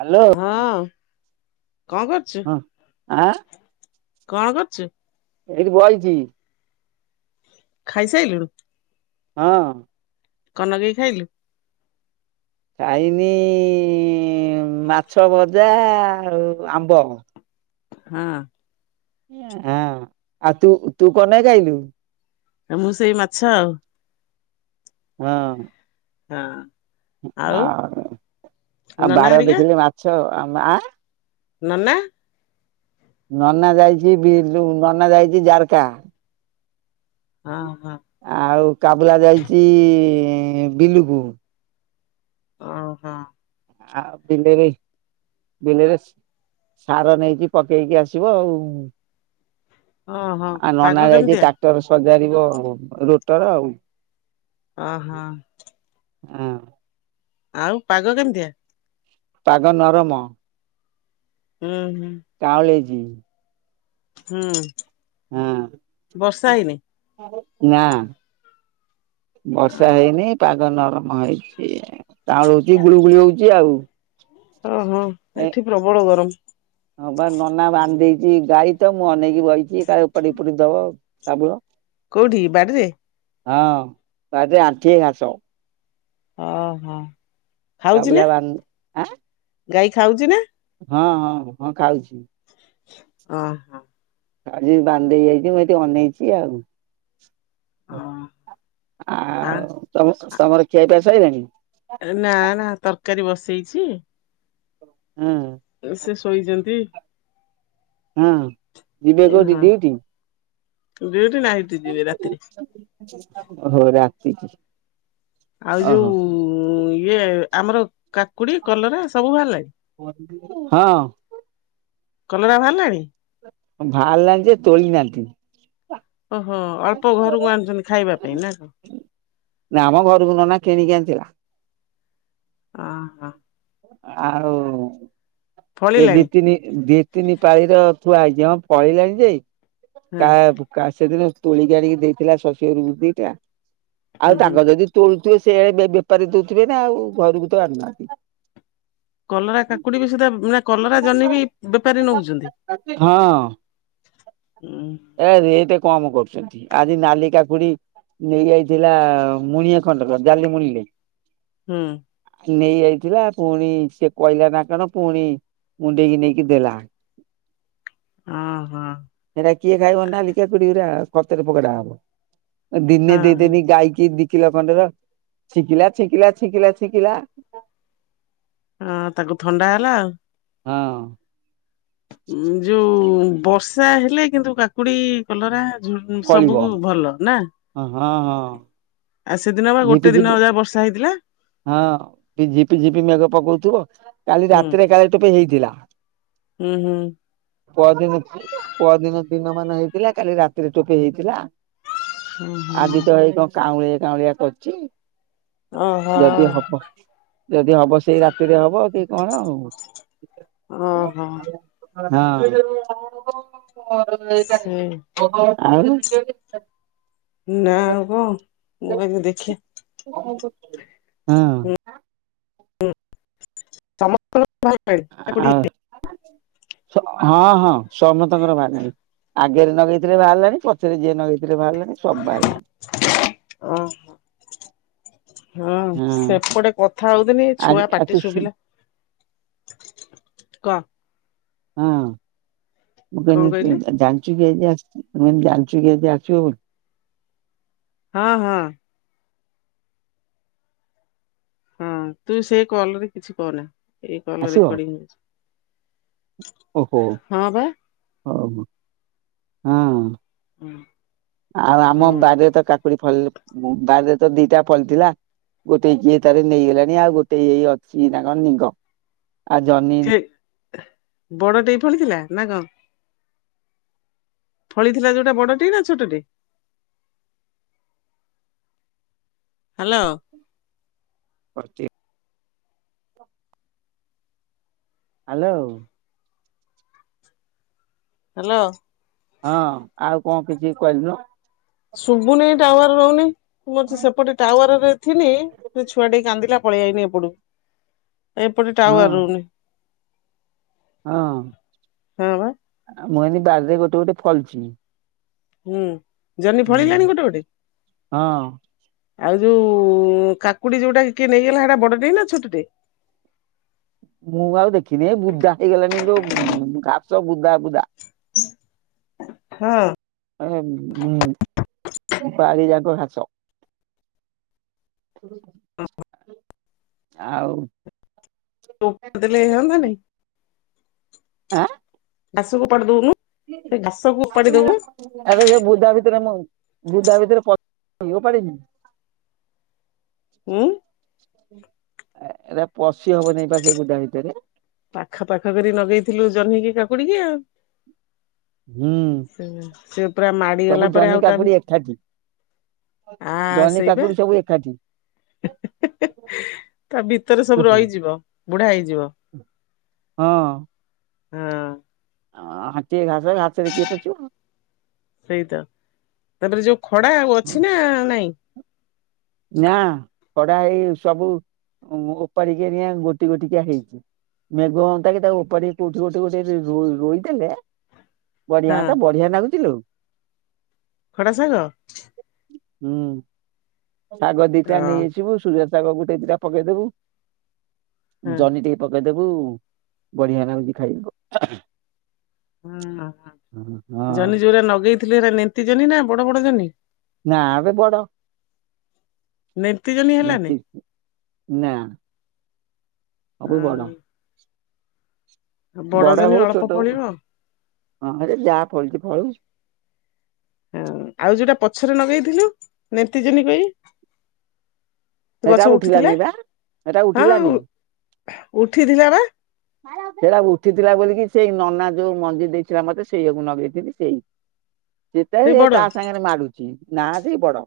Hello ହଁ କଣ କରୁଛୁ, ହଁ ଆଁ କଣ କରୁଛୁ? ଏଇଠି ବଇଛି। ଖାଇସାଇଲୁଣୁ? ହଁ। କଣ ନଗେଇ ଖାଇଲୁ? ଖାଇନି-ଇ-ଇ-ଇ-ଇ ମାଛ ଭଜା ଆଉ ଆମ୍ବ। ହଁ। ଆଁ, ଆ ତୁ ତୁ କନ କାଇଲୁ? ମୁଁ ସେଇ ମାଛ ଆଉ। ହଁ। ହଁ। ଆଉ ଆଉ ନନା ବାର ହରିକା ଦେଖିଲେ ମାଛ ଆମ ଆ ମାନେ? ନନା ଯାଇଛି ବିଲୁ ନନା ଯାଇଛି ଜାରକା। ଆଁ ହଁ। ଆଉ କାବୁଲା ଯାଇଛି ବିଲୁକୁ। ଓହୋ। ଆ ବିଲରେ ବିଲରେ ସାର ନେଇକି ପକେଇକି ଆସିବ ଆଉ। ଓହୋ ନନା ପାଗ ଯାଇଛି କେମିତିଆ? ଟ୍ରାକ୍ଟର ରଟର ସଜାରିବ ଆଉ ରୋଟର ଆଉ। ଓହୋ। ହଁ। ଆଉ ପାଗ କେମିତିଆ? ପାଗ ନରମ। ହୁଁ ହୁଁ। କାଅଁଳ ହେଇଚି। ହୁଁ। ହଁ ବର୍ଷା ହେଇନି ନାଁ। ହଁ। ବର୍ଷା ହେଇନି ପାଗ ନରମ ହେଇଛି। କାଅଁଳ ହଉଛି ଗୁଳୁଗୁଳି ହଉଛି ଆଉ। ଓହୋ ଏ ଏଠି ପ୍ରବଳ ଗରମ। ହଁ ବା ନନା ବାନ୍ଧି ଦେଇଛି ଗାଈ ତ ମୁଁ ଅନେଇକି ବଇଛି କାଳେ ଉପାଡି ଉପଡି ଦବ ସାବୁଳ। କୋଉଠିକି ବାଡିରେ? ହଁ ତା ଯୋଉ ଆଣ୍ଠିଏ ଘାସ। ଓହୋ ଖାଉଛି କାବୁଲା ନା ବାନ୍ଧ ଆଁ ଗାଈ ଖାଉଛି ନା? ହଁ, ହଁ, ହଁ ଖାଉଛି। ଅ। ଆଜି ବାନ୍ଧି ଦେଇକି ଆଇଛି ମୁଁ ଏଠି ଅନେଇଛି ଆଉ। ଓ ଆ ଆଉ ତମ ତମର ଖିଆ ପିଆ ସଇିଲାଣି? ନା ନା ତରକାରୀ ବସେଇଚି। ହୁଁ। ଏ ସେ ଶୋଇଛନ୍ତି। ହଁ ଯିବେ କୋଉଠି ଡିଉଟି? ଡ଼ିଉଟି ନା ହେଇଠି ଯିବେ ରାତିରେ। ଓହୋ ରାତିକି। ଆଉ ଓହୋ ଯୋଉ ଇଏ ଆମର କାକୁଡି କଲରା ସବୁ ବାହାରିଲା? ହଁ। କଲରା ବାହାରିଲାଣି? ବାହାରିଲାଣି ଯେ ତୋଳିନାହାନ୍ତି। ଓହୋ ଅଳ୍ପ ଘରକୁ ଆଣିଛନ୍ତି ଖାଇବା ପାଇଁ ନା? ନା ମ ଘରକୁ ନନା କିଣିକି ଆଣିଥିଲା। ଓହୋ। ଆଉ ଏ ଦି ଫଳିଲାଣି ତିନି ଦି ତିନିପାଳିର ଥୁଆ ହେଇଛି ହଁ ପଳେଇଲାଣି ଯେ ହଁ କା କା ସେଦିନ ତୋଳିିକି ଆଣିକି ଦେଇଥିଲା ଶଶୁହରକୁ ଦିଇଟା ହୁଁ ଆଉ ହୁଁ ତାଙ୍କ ଯଦି ତୋଳୁଥିବେ ସେଇଆଡେ ବେ ବେପାରୀ ଦଉଥିବେ ନା ଆଉ ଘରକୁ ତ ଆଣୁନାହାନ୍ତି। କଲରା କାକୁଡି ବି ସୁଧା ବୁଣା କଲରା ଜହ୍ନି ବି ବେପାରୀ ନଉଛନ୍ତି? ଉଁ ଏରା ରେଟ୍ କମ୍ କରୁଛନ୍ତି ଆଜି ନାଲି କାକୁଡି ନେଇଯାଇଥିଲା ମୁଣିଏ ଖଣ୍ଡକ ଜାଲି ମୁଣିିଲେ। ହୁଁ ନେଇଯାଇଥିଲା ପୁଣି ସିଏ କହିଲା ନା କଣ ପୁଣି ମୁୁଣ୍ଡେଇକି ନେଇକି ଦେଲା। ଓହୋ ହେରା କିଏ ଖାଇବ ନାଲି କାକୁଡିଉରା କତରେ ପକଡା ହବ। ଦିନେ ହଁ ଦିଇଦିନି ଗାଇକି ଦିକିଲ ଖଣ୍ଡେର ଛିଙ୍କିଲା ଛିଙ୍କିଲା ଛିଙ୍କିଲା ଛିିଙ୍କିଲା। ହଁ ତାକୁ ଥଣ୍ଡା ହେଲା ଆଉ। ହଁ ଉଁ ଯୋଉ ବର୍ଷା ହେଲା କିନ୍ତୁ କାକୁଡି କଲରା ଝୁ ଫଳିବ। ସବୁ ଭଲ ନା। ହଁ, ହଁ ହଁ। ଆ ସେଦିନ ବା ଗୋଟେ ଦିନ ଯା ବର୍ଷା ହେଇଥିଲା। ହଁ ପି ଝିପି ମେଗ ପକଉଥିବ କାଲି ହୁଁ ରାତିରେ କାଳେ ଟୋପେ ହେଇଥିଲା। ହୁଁ ହୁଁ ପହଦିନ ପହଦିନ ଦିନ ମାନ ହେଇଥିଲା କାଲି ରାତିରେ ଟୋପେ ହେଇଥିଲା। [inaudible] ଆଜି ତ ହେଇ କଣ କାଉଁଳିଆ କାଉଁଳିଆ କରୁଛି ଓହୋ ଯଦି ହବ। ଯଦି ହବ ସେଇ ରାତିରେ ହବ କି କଣ ଆଉ। ଓହୋ ହଁ ସେ [inaudible] ଆଉ। ନା ଆଉ କଣ ମୁଁ କହିଲି ଦେଖିଆ। କଣ କରୁଛୁ? ହଁ ସମସ୍ତଙ୍କ [inaudible] ଅ ହଁ ସମସ୍ତଙ୍କର ବାହାରିଲାନି। ଆଗରେ ନଗେଇଥିଲେ ବାହାରିଲାଣି ପଛରେ ଯିଏ ନଗେଇଥିଲେ ବାହାରିଲାଣି ସବୁ ବାହାରିଲାଣି। ଉଁ ହୁଁ। ହଁ ସେପଟେ କଥା ହଉଥିଲି ଆଜି ଛୁଆ ଆ ତୁ ପାଟି ଶୁ ଶୁଭିଲା କହ ହଁ ମୁଁ କଣ କ କହିଲୁ? ଯାଚୁ କିଛି ଆଛି ଯାନଚୁ କିଛି ଆସିବ ବୋଲି ହଁ ହଁ ହଁ ତୁ ସେ କଲରେ କିଛି କହନା ଏଇ କଲ ଆସିବ ରେକର୍ଡିଙ୍ଗ ଓହୋ ଓହୋ ହଁ ହୁଁ [inaudible] ଆଉ ଆମ ବାରରେ ତ କାକୁଡି ଫଳି ବାରିରେ ତ ଦିଟା ଫଳିଥିଲା। ଗୋଟେ କିଏ ତାର ନେଇଗଲାଣି ଆଉ ଗୋଟେ ଏଇ ଅଛି ନା କଣ ଆଉ ଜହ୍ନି। ବଡ ଟେଇ ଫଳି ଥିଲା ନା କଣ। ଫଳିଥିଲା ଯେଉଁଟା ବଡ଼ଟି ନା ଛୋଟଟି। ହ୍ୟାଲୋ କଟି ହ୍ୟାଲୋ ହାଲୋ। ହଁ ଆଉ କଁ କିଛି କହିଲନୁ? ଶୁବୁନେଇ ଟାୱାର ରହୁନେଇ ମୁଁ ଅଛି ସେପଟେ ଟାୱାରରେ ଥିନି ରେ ଛୁଆଟିଏ କାନ୍ଦିଲା। ପଳିଆଇନି ଏପଟୁ ଏପଟେ ହଁ ଟାୱାର ରହୁନି। ହଁ ମୁଁ ଅଇନି ବାରିରେ ଗୋଟେ ଗୋଟେ ଫଳିଚି। ହୁଁ ଜହ୍ନି ହୁଁ ଫଳିଲାଣି ଗୋଟେ ଗୋଟେ? ହଁ ଆଉ ଯୋଉ କାକୁଡ଼ି ଯୋଉଟା କିଏ ନେଇଗଲା ହେଟା ବଡ଼ଟେଇ ନା ଛୋଟଟେ? ମୁଁ ଆଉ ଦେଖିନେଇ ବୁଦା ହେଇଗଲାଣି ଯୋଉ ଘାସ ବୁଦା ବୁଦା। ହଁ। ଏ ହୁଁ ବାରି ଯାକ ଘାସ। ଆଉ ଦେଲେ ହନ୍ତାନେଇ? ଆଁ? ଘାସକୁ ଉପାଡ଼ି ଦଉନୁ ସେ ଘାସକୁୁ ଉପାଡ଼ି ଦଉନୁ। ଆରେ ସେ ବୁଦା ଭିତରେ ମୁ ବୁଦା ଭିତରେ ପ ଓପାଡ଼ିନି। ଉଁ? ଏ ଏରା ପଶି ହବନେଇ ପା ସେ ବୁଦା ଭିତରେ। ପାଖା ପାଖ କରି ନଗେଇଥିଲୁ ଜହ୍ନିକି କାକୁଡ଼ିକି ଆଉ। ହୁଁ ସେ ସେ ପୁରା ମାଡ଼ି ସବୁ ଗଲା ପରେ ଜହ୍ନି ଆଉ ତା କାକୁଡି ବି ଏକାଠି ଜହ୍ନି କାକୁଡ଼ି ସବୁ ଏଖାଟି। ତା ଭିତରେ ସବୁ ହଁ ରହିଯିବ ବୁଢ଼ା ହେଇଯିବ। ହଁ। ହଁ। ହଁ ଆଣ୍ଠିଏ ଘାସ ଘାସରେ କିଏ ପସିବ? ସେଇ ତ ତାଦରେ ଯୋଉ ଖଡ଼ା ଆଉ ଅଛି ନା ନାଇଁ? ନାଁ ଖଡ଼ା ଏଇ ସବୁ ଉଁ ଓପାଡି଼ କେରିଆଁ ଗୋଟି ଗୋଟିକିଆ ହେଇଚି। ମେଘ ହନ୍ତା କି ତାକୁ ଉପାଡ଼ି କୋଉଠି ଗୋଟେ ଗୋଟେ ବି ରୋ ରୋଇ ଦେଲେ ହଁ ବଢି଼ଆନ୍ତା ବଢ଼ିଆ ନାଗୁଚି ଲୋ। ଖଡ଼ା ଶାଗ? ହୁଁ। ଶାଗ ଦିଟା ଅ ନେଇ ଆସିବୁ ସୁଜୁନା ଶାଗ ଗୋଟେ ଦିଟା ପକେଇଦବୁ ହଁ। ଜହ୍ନି ଟିକେ ପକେଇଦବୁ ବଢ଼ିଆ ନାଗୁଚି ଖାଇବାକୁ। ଉଁ ଅଁ ହଁ ଜହ୍ନି ଯୋଉରା ନଗେଇଥିଲେ ହେରା ନେନ୍ତି ଜହ୍ନି ନାଁ ବଡ଼ ବଡ଼ ଜହ୍ନି? ନାଁ ବେ ବଡ଼ ନେନ୍ତି ଜହ୍ନି ହେଲାନି ନେନ୍ତି ନାଁ। ଅ ସବୁ ବଡ଼। ବଡ ବଡ଼ ଜହ୍ନି ହଉ ଅଳ୍ପ ଛୋଟ ଫଳିବ। ହଉ ଯାହା ଫଳୁଚି ଫଳୁ। ହଁ ଆଉ ଯୋଉଟା ପଛରେ ନଗେଇଥିଲୁ ନେନ୍ତି ଜହ୍ନି କଇ। ହେଟା ଗଛ ଉଠିଥିଲା ଉଠିଲାନି ବା ହେଟା ହଁ ଆଉ ଉଠିଲାନି। ଉଠିଥିଲା ବା। ସେରା ଉଠିଥିଲା ବୋଲିକି ସେଇ ନନା ଯୋଉ ମଞ୍ଜି ଦେଇଥିଲା ମତେ ସେଇଆକୁ ନଗେଇଥିନି ସେଇ। ସେତା ସେଇ ହେ ବଡ ତା ସାଙ୍ଗେରେ ମାଡୁଚି ନା ଯେଇ ବଡ଼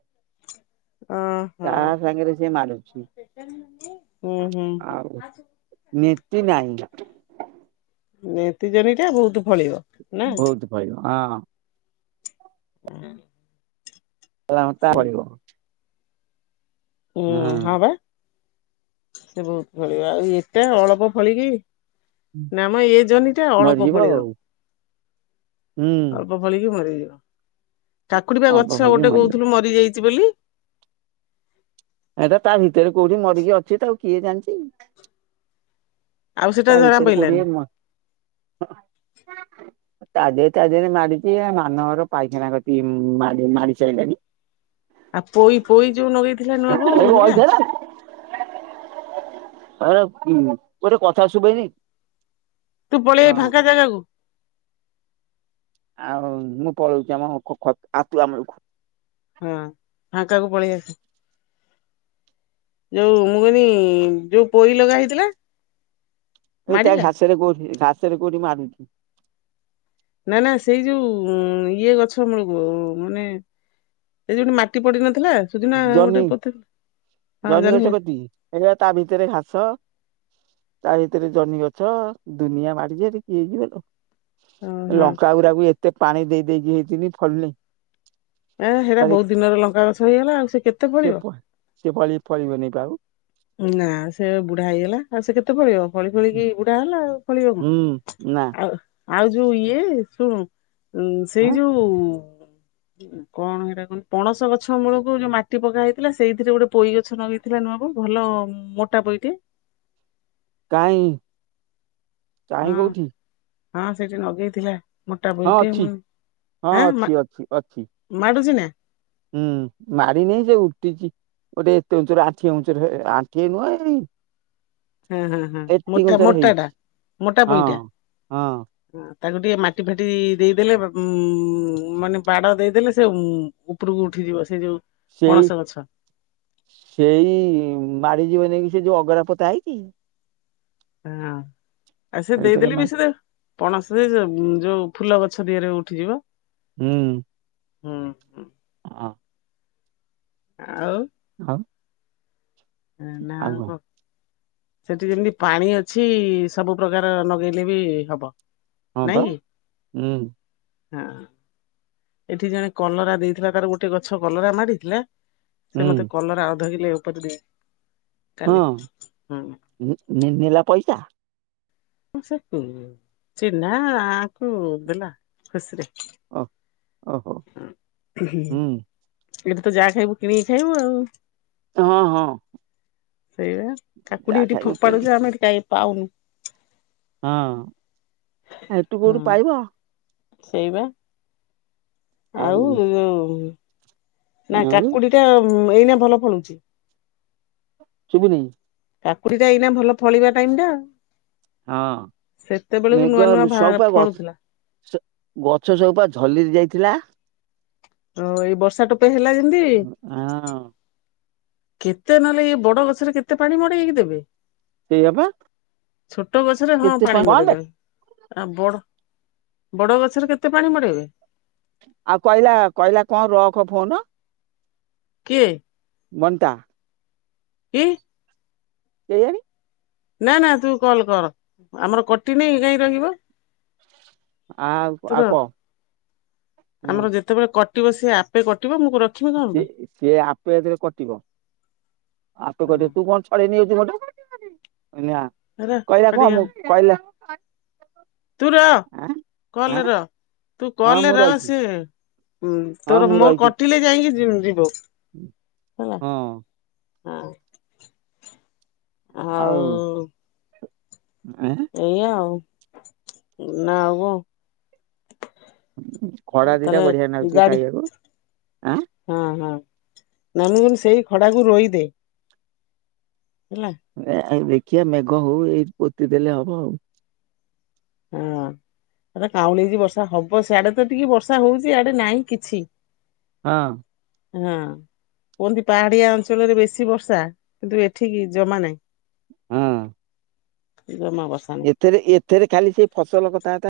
ଓହୋ ତା ସାଙ୍ଗେରେ ହୁଁ ହୁଁ ହୁଁ। ନେତି ନାହିଁ। ନେତି ଜହ୍ନିଟା ବହୁତୁ ଫଳିବ। ନା ବହୁତ ଫଳିବ ହଁ। ହଁ। କହିଲା ହଁ ତା ପଡିବ। ହୁଁ ହଁ ବା ସେ ବହୁତ ଫଳିବ ଆଉ ଏଟା ଅଳପ ଫଳିକି। ନାମ ଏ ଜହ୍ନୀଟା ଅଳପ ମରିଯିବ ଫଳିବ। ଆଉ ହୁଁ। ବ ଭଳିକି ମରିଯିବ ଠାକୁଡି ବା ଅଳ୍ପ ଗଛ କରି ଗୋଟେ ମରିବ କହୁଥିଲୁ ମରି ଯାଇଛି ବୋଲି। ଏଟା ତା ଭିତରେ କୋଉଠି ମରିକି ଅଛି ତାକୁ କିଏ ଜାଣିଛି। ଆଉ ସେଟା ତା ଜଣା ଭିତରେ କୋଉଠି ପଇଲାନି। ତା ଦେହ ତା ଦେହରେ ମାଡିଛି ଆ ମାନ ଘର ପାଇଖାନା କତିକି ଉଁ ମାଡି ମାଡି ସାରିଲାଣି। ଆଉ ପୋଇ ପୋଇ ଯୋଉ ନଗେଇଥିଲା ନୂଆବୋଉ ହେଲା। ଆ କୁଉଁ ଗୋଟେ କଥା ଶୁବେନି ତୁ ପଳେ ଆଇ ଫାଙ୍କା ଜାଗାକୁ। ଆଉ ମୁଁ ପଳଉଛି ଆମ ଖ ଖ ଆତିଆ ମୂଳକୁ। ହଁ ଫାଙ୍କା କୁ ପଳେଇ ଆସ। ଯୋଉ ମୁଁ କହନି ଯୋଉ ପୋଇ ଲଗା ହେଇଥିଲା। ଏଇ ତା ମାଡିଲା? ଘାସରେ କୋଉଠି ଘାସରେ କୋଉଠି ମାଡୂଛି। ନା ନା ସେଇ ଯୋଉ ଉଁ ଇଏ ଗଛ ମମୂଳ ମାନେ ଏଇ ଯୋଉଠି ମାଟି ପଡିନଥିଲା ଜହ୍ନି ଜହ୍ନି ଗଛ କତିକି ହେଗ ତା ଭିତରେ ଘାସ। ତା ଭିତରେ ଜହ୍ନୀ ଗଛ ଦୁନିଆ ମାଡିଚି ହେଟି କିଏ ଯିବ ଲୋ। ହଁ ହଁ। ଲଙ୍କାଗୁରାକୁ ଏତେ ପାଣି ଦେଇ ଦେଇକି ହେଇଥିନି ଫଳୁନେଇ। ଏ ହେରା ବହୁତ ଦିନରେ ଲଙ୍କା ଗଛ ହେଇଗଲା ଆଉ ସେ କେତେ ସିଏ ଫଳିବ? ଫ ସିଏ ପଳି ଫଳିବନି ପା ଆଉ। ନା ସେ ବା ବୁଢା ହେଇଗଲା। ଆଉ ସେ କେତେ ପଳିବ ଫଳି ଫଳିକି ବୁଢା ହେଲା ଆଉ ଫଳିବ କଣ ହୁଁ ନା ଆଉ ଆଉ ଯୋଉ ଇଏ ଶୁଣ ସେଇ ଆଁ ଯୋଉ। କଣ ହେଟା କହନି ପଣସ ଗଛ ମୂଳକୁ ଯୋଉ ମାଟି ପକା ହେଇଥିଲା ସେଇଥିରେ ଗୋଟେ ପୋଇ ଗଛ ନଗେଇଥିଲା ନୁଆ ବୋଉ ଭଲ ମୋଟା ପୋଇଟେ। କାଇଁ। ହଁ କାଇଁ କୋଉଠି ହଁ ସେଠି ନଗେଇଥିଲା। ମୋଟା ହଁ ପୋଇ ଟେ ଅଛି ମୁଁ ହଁ ନି ଆଁ ମା ଅଛି ଅଛି ଅଛି ମାଡୁଛି ନା। ହୁଁ ମାଡି ନେଇ ଯେ ଉଟିଛି। ଗୋଟେ ଏତେ ଉଁଚରୁ ଆଣ୍ଠିଏ ଉଁଚରୁ ଏ ଆଣ୍ଠିଏ ନୁହେଁ ଏଇ ହୁଁ ହୁଁ ହୁଁ ଏତିକି ମୋଟା ଉଞ୍ଚର ମୋଟା ଟା ହେଇଛି ମୋଟା ହଁ ପୋଇଟା। ହଁ ତାକୁ ଟିକେ ମାଟି ଫାଟି ଦେଇଦେଲେ ଉ ମାନେ ବାଡ ଦେଇଦେଲେ ସେ ଉଁ ଉପରକୁ ଉଠିଯିବ ସେ ଯୋଉ। ସେଇ ପଣସ ଗଛ ସେଇ ମାଡିଯିବ ନେଇକି ସେ ଯୋଉ ଅଗରା ପୋତା ହେଇଛି। ହଁ ଆ ସେ ତା ଭିତରେ ଦେଇଦେଲେ ମା ବି ସେଟା ପଣସ ଦେ ଜବୁ ଯୋଉ ଫୁଲ ଗଛ ଦିହରେ ଉଠିଯିବ। ହୁଁ। ହୁଁ। ହୁଁ ହଁ। ଆଉ ଖାଉ ନା ଆଉ ଙ୍କ ସେଠି ଯେମିତି ପାଣି ଅଛି ସବୁ ପ୍ରକାର ଲଗେଇଲେ ବି ହବ। ହଁ ବା ନାଇଁ କି? ହୁଁ। ହଁ। ଏଠି ଜଣେ କଲରା ଦେଇଥିଲା ତାର ଗୋଟେ ଗଛ କଲରା ମାରିଥିଲା। ସେ ମତେ ହୁଁ କଲରା ଅଧ କିଲେ ଉପରେ ଦେଇ କାଲି ହଁ ହୁଁ [unintelligible] ନେଲା ପଇସା? [unintelligible] ଚିହ୍ନା ଆକୁ ଦେଲା ଖୁସିରେ। ଓ ଓହୋ ହୁଁ ଏଠି ତ ଯାହା ଖାଇବୁ କିଣିକି ଖାଇବୁ ଆଉ। ହଁ ହଁ ସେଇଆ କାକୁଡ଼ି ଯାହା ଏଠି ଖାଇବୁ କିଣି ଫୋପାଡୁଚେ ଆମେ ଏଠି [unintelligible] [unintelligible] ହଁ ଏଠୁ କୋଉଠୁ ପାଇବ। ସେଇ ବା ଆଉ [unintelligible] ନା ଆଉ କାକୁଡ଼ି ଟା ଏଇନା ଭଲ ଫଳୁଛି। ଶୁଭୁନି। କାକୁଡ଼ି ଟା ଏଇନା ଭଲ ଫଳିବା ଟାଇମ୍ ଟା ଆଉ। ହଁ ନୂଆ ନୂଆ [unintelligible] ଭା ସବୁ ପା [unintelligible] ଫଳୁଥିଲା ଗଛ ସବୁ ପା ଝଲି ଯାଇଥିଲା। ଓ ଏଇ ବର୍ଷା ଟୋପେ ହେଲା ଯେମିତି ହଁ। କେତେ ନହେଲେ ଏଇ ବଡ଼ ଗଛରେ କେତେ ପାଣି ମଡ଼େଇକି ଦେବେ। ସେଇଆ ପା। ଛୋଟ ଗଛରେ ହଁ କେତେ ପା ପାଣି କଣ ବେ ମଡେଇଦେବେ। ଆ ବଡ଼ ବଡ଼ ଗଛରେ କେତେ ପାଣି ମଡ଼େଇବେ। ଆଉ କହିଲା କହିଲା କଣ ରଖ ଫୋନ। କିଏ ବନିତା କି? କେଇଆଣି। ନାଁ ନାଁ ତୁ କଲ୍ କର ଆମର କଟିନି କାହିଁ ରହିବ। ଆଉ ତୁ ଆଉ ର କହ ହଁ ଆମର ଯେତେବେଳେ କଟିବ ସିଏ ଆପେ କଟିବ ମୁଁ ରଖିବି କଣ ସେ ପାଇଁ। ସିଏ ଆପେ ଏଥିରେ କଟିବ ଆପେ କଟିବ ତୁ କଣ ହେରା ଟିକେ [unintelligible] ତୁ ରହ ଆଁ କଲ୍ ଆଁ ରେ ରହ ତୁ ହଁ କଲ୍ ରେ ମୁଁ ରହ ରହିଛି ସିଏ ହୁଁ ହଁ ତୋର ମୁଁ ମୋର ରହିଛି କଟିଲେ ଯାଇକି ଯିବ। ହଁ। ହୁଁ ଆଉ ଏଁ ଏଇଆ ଆଉ ନା ଆଉ କଣ? ଖଡା଼ ଦିଟା ତାହେଲେ ବଢ଼ିଆ ଲାଗୁଛି ଗାଡି ଖାଇବାକୁ ଆଁ ହଁ ହଁ [unintelligible] ସେଇ ଖଡା଼ କୁ ରୋଇ ଦେ। ହେଲା। ଦେଖିବା ମେଘ ହଉ ଏଇଠି ପୋତି ଦେଲେ ହବ ଆଉ। ହଁ। [unintelligible] କାଉଁଲେଇଚି ବର୍ଷା ହବ ସିଆଡେ଼ ତ ଟିକେ ବର୍ଷା ହଉଛି ଇଆଡ଼େ ନାହିଁ କିଛି। ହଁ। ହଁ। କୁହନ୍ତି ପାହାଡିଆ ଅଞ୍ଚଳରେ ବେଶୀ ବର୍ଷା କିନ୍ତୁ ଏଠିକି ଜମା ନାହିଁ। ହଁ। ଜମା ବର୍ଷା ନାହିଁ। ଏଥିରେ- ଏଥିରେ ଖାଲି ସେଇ ଫସଲ କଥା ବାର୍ତ୍ତା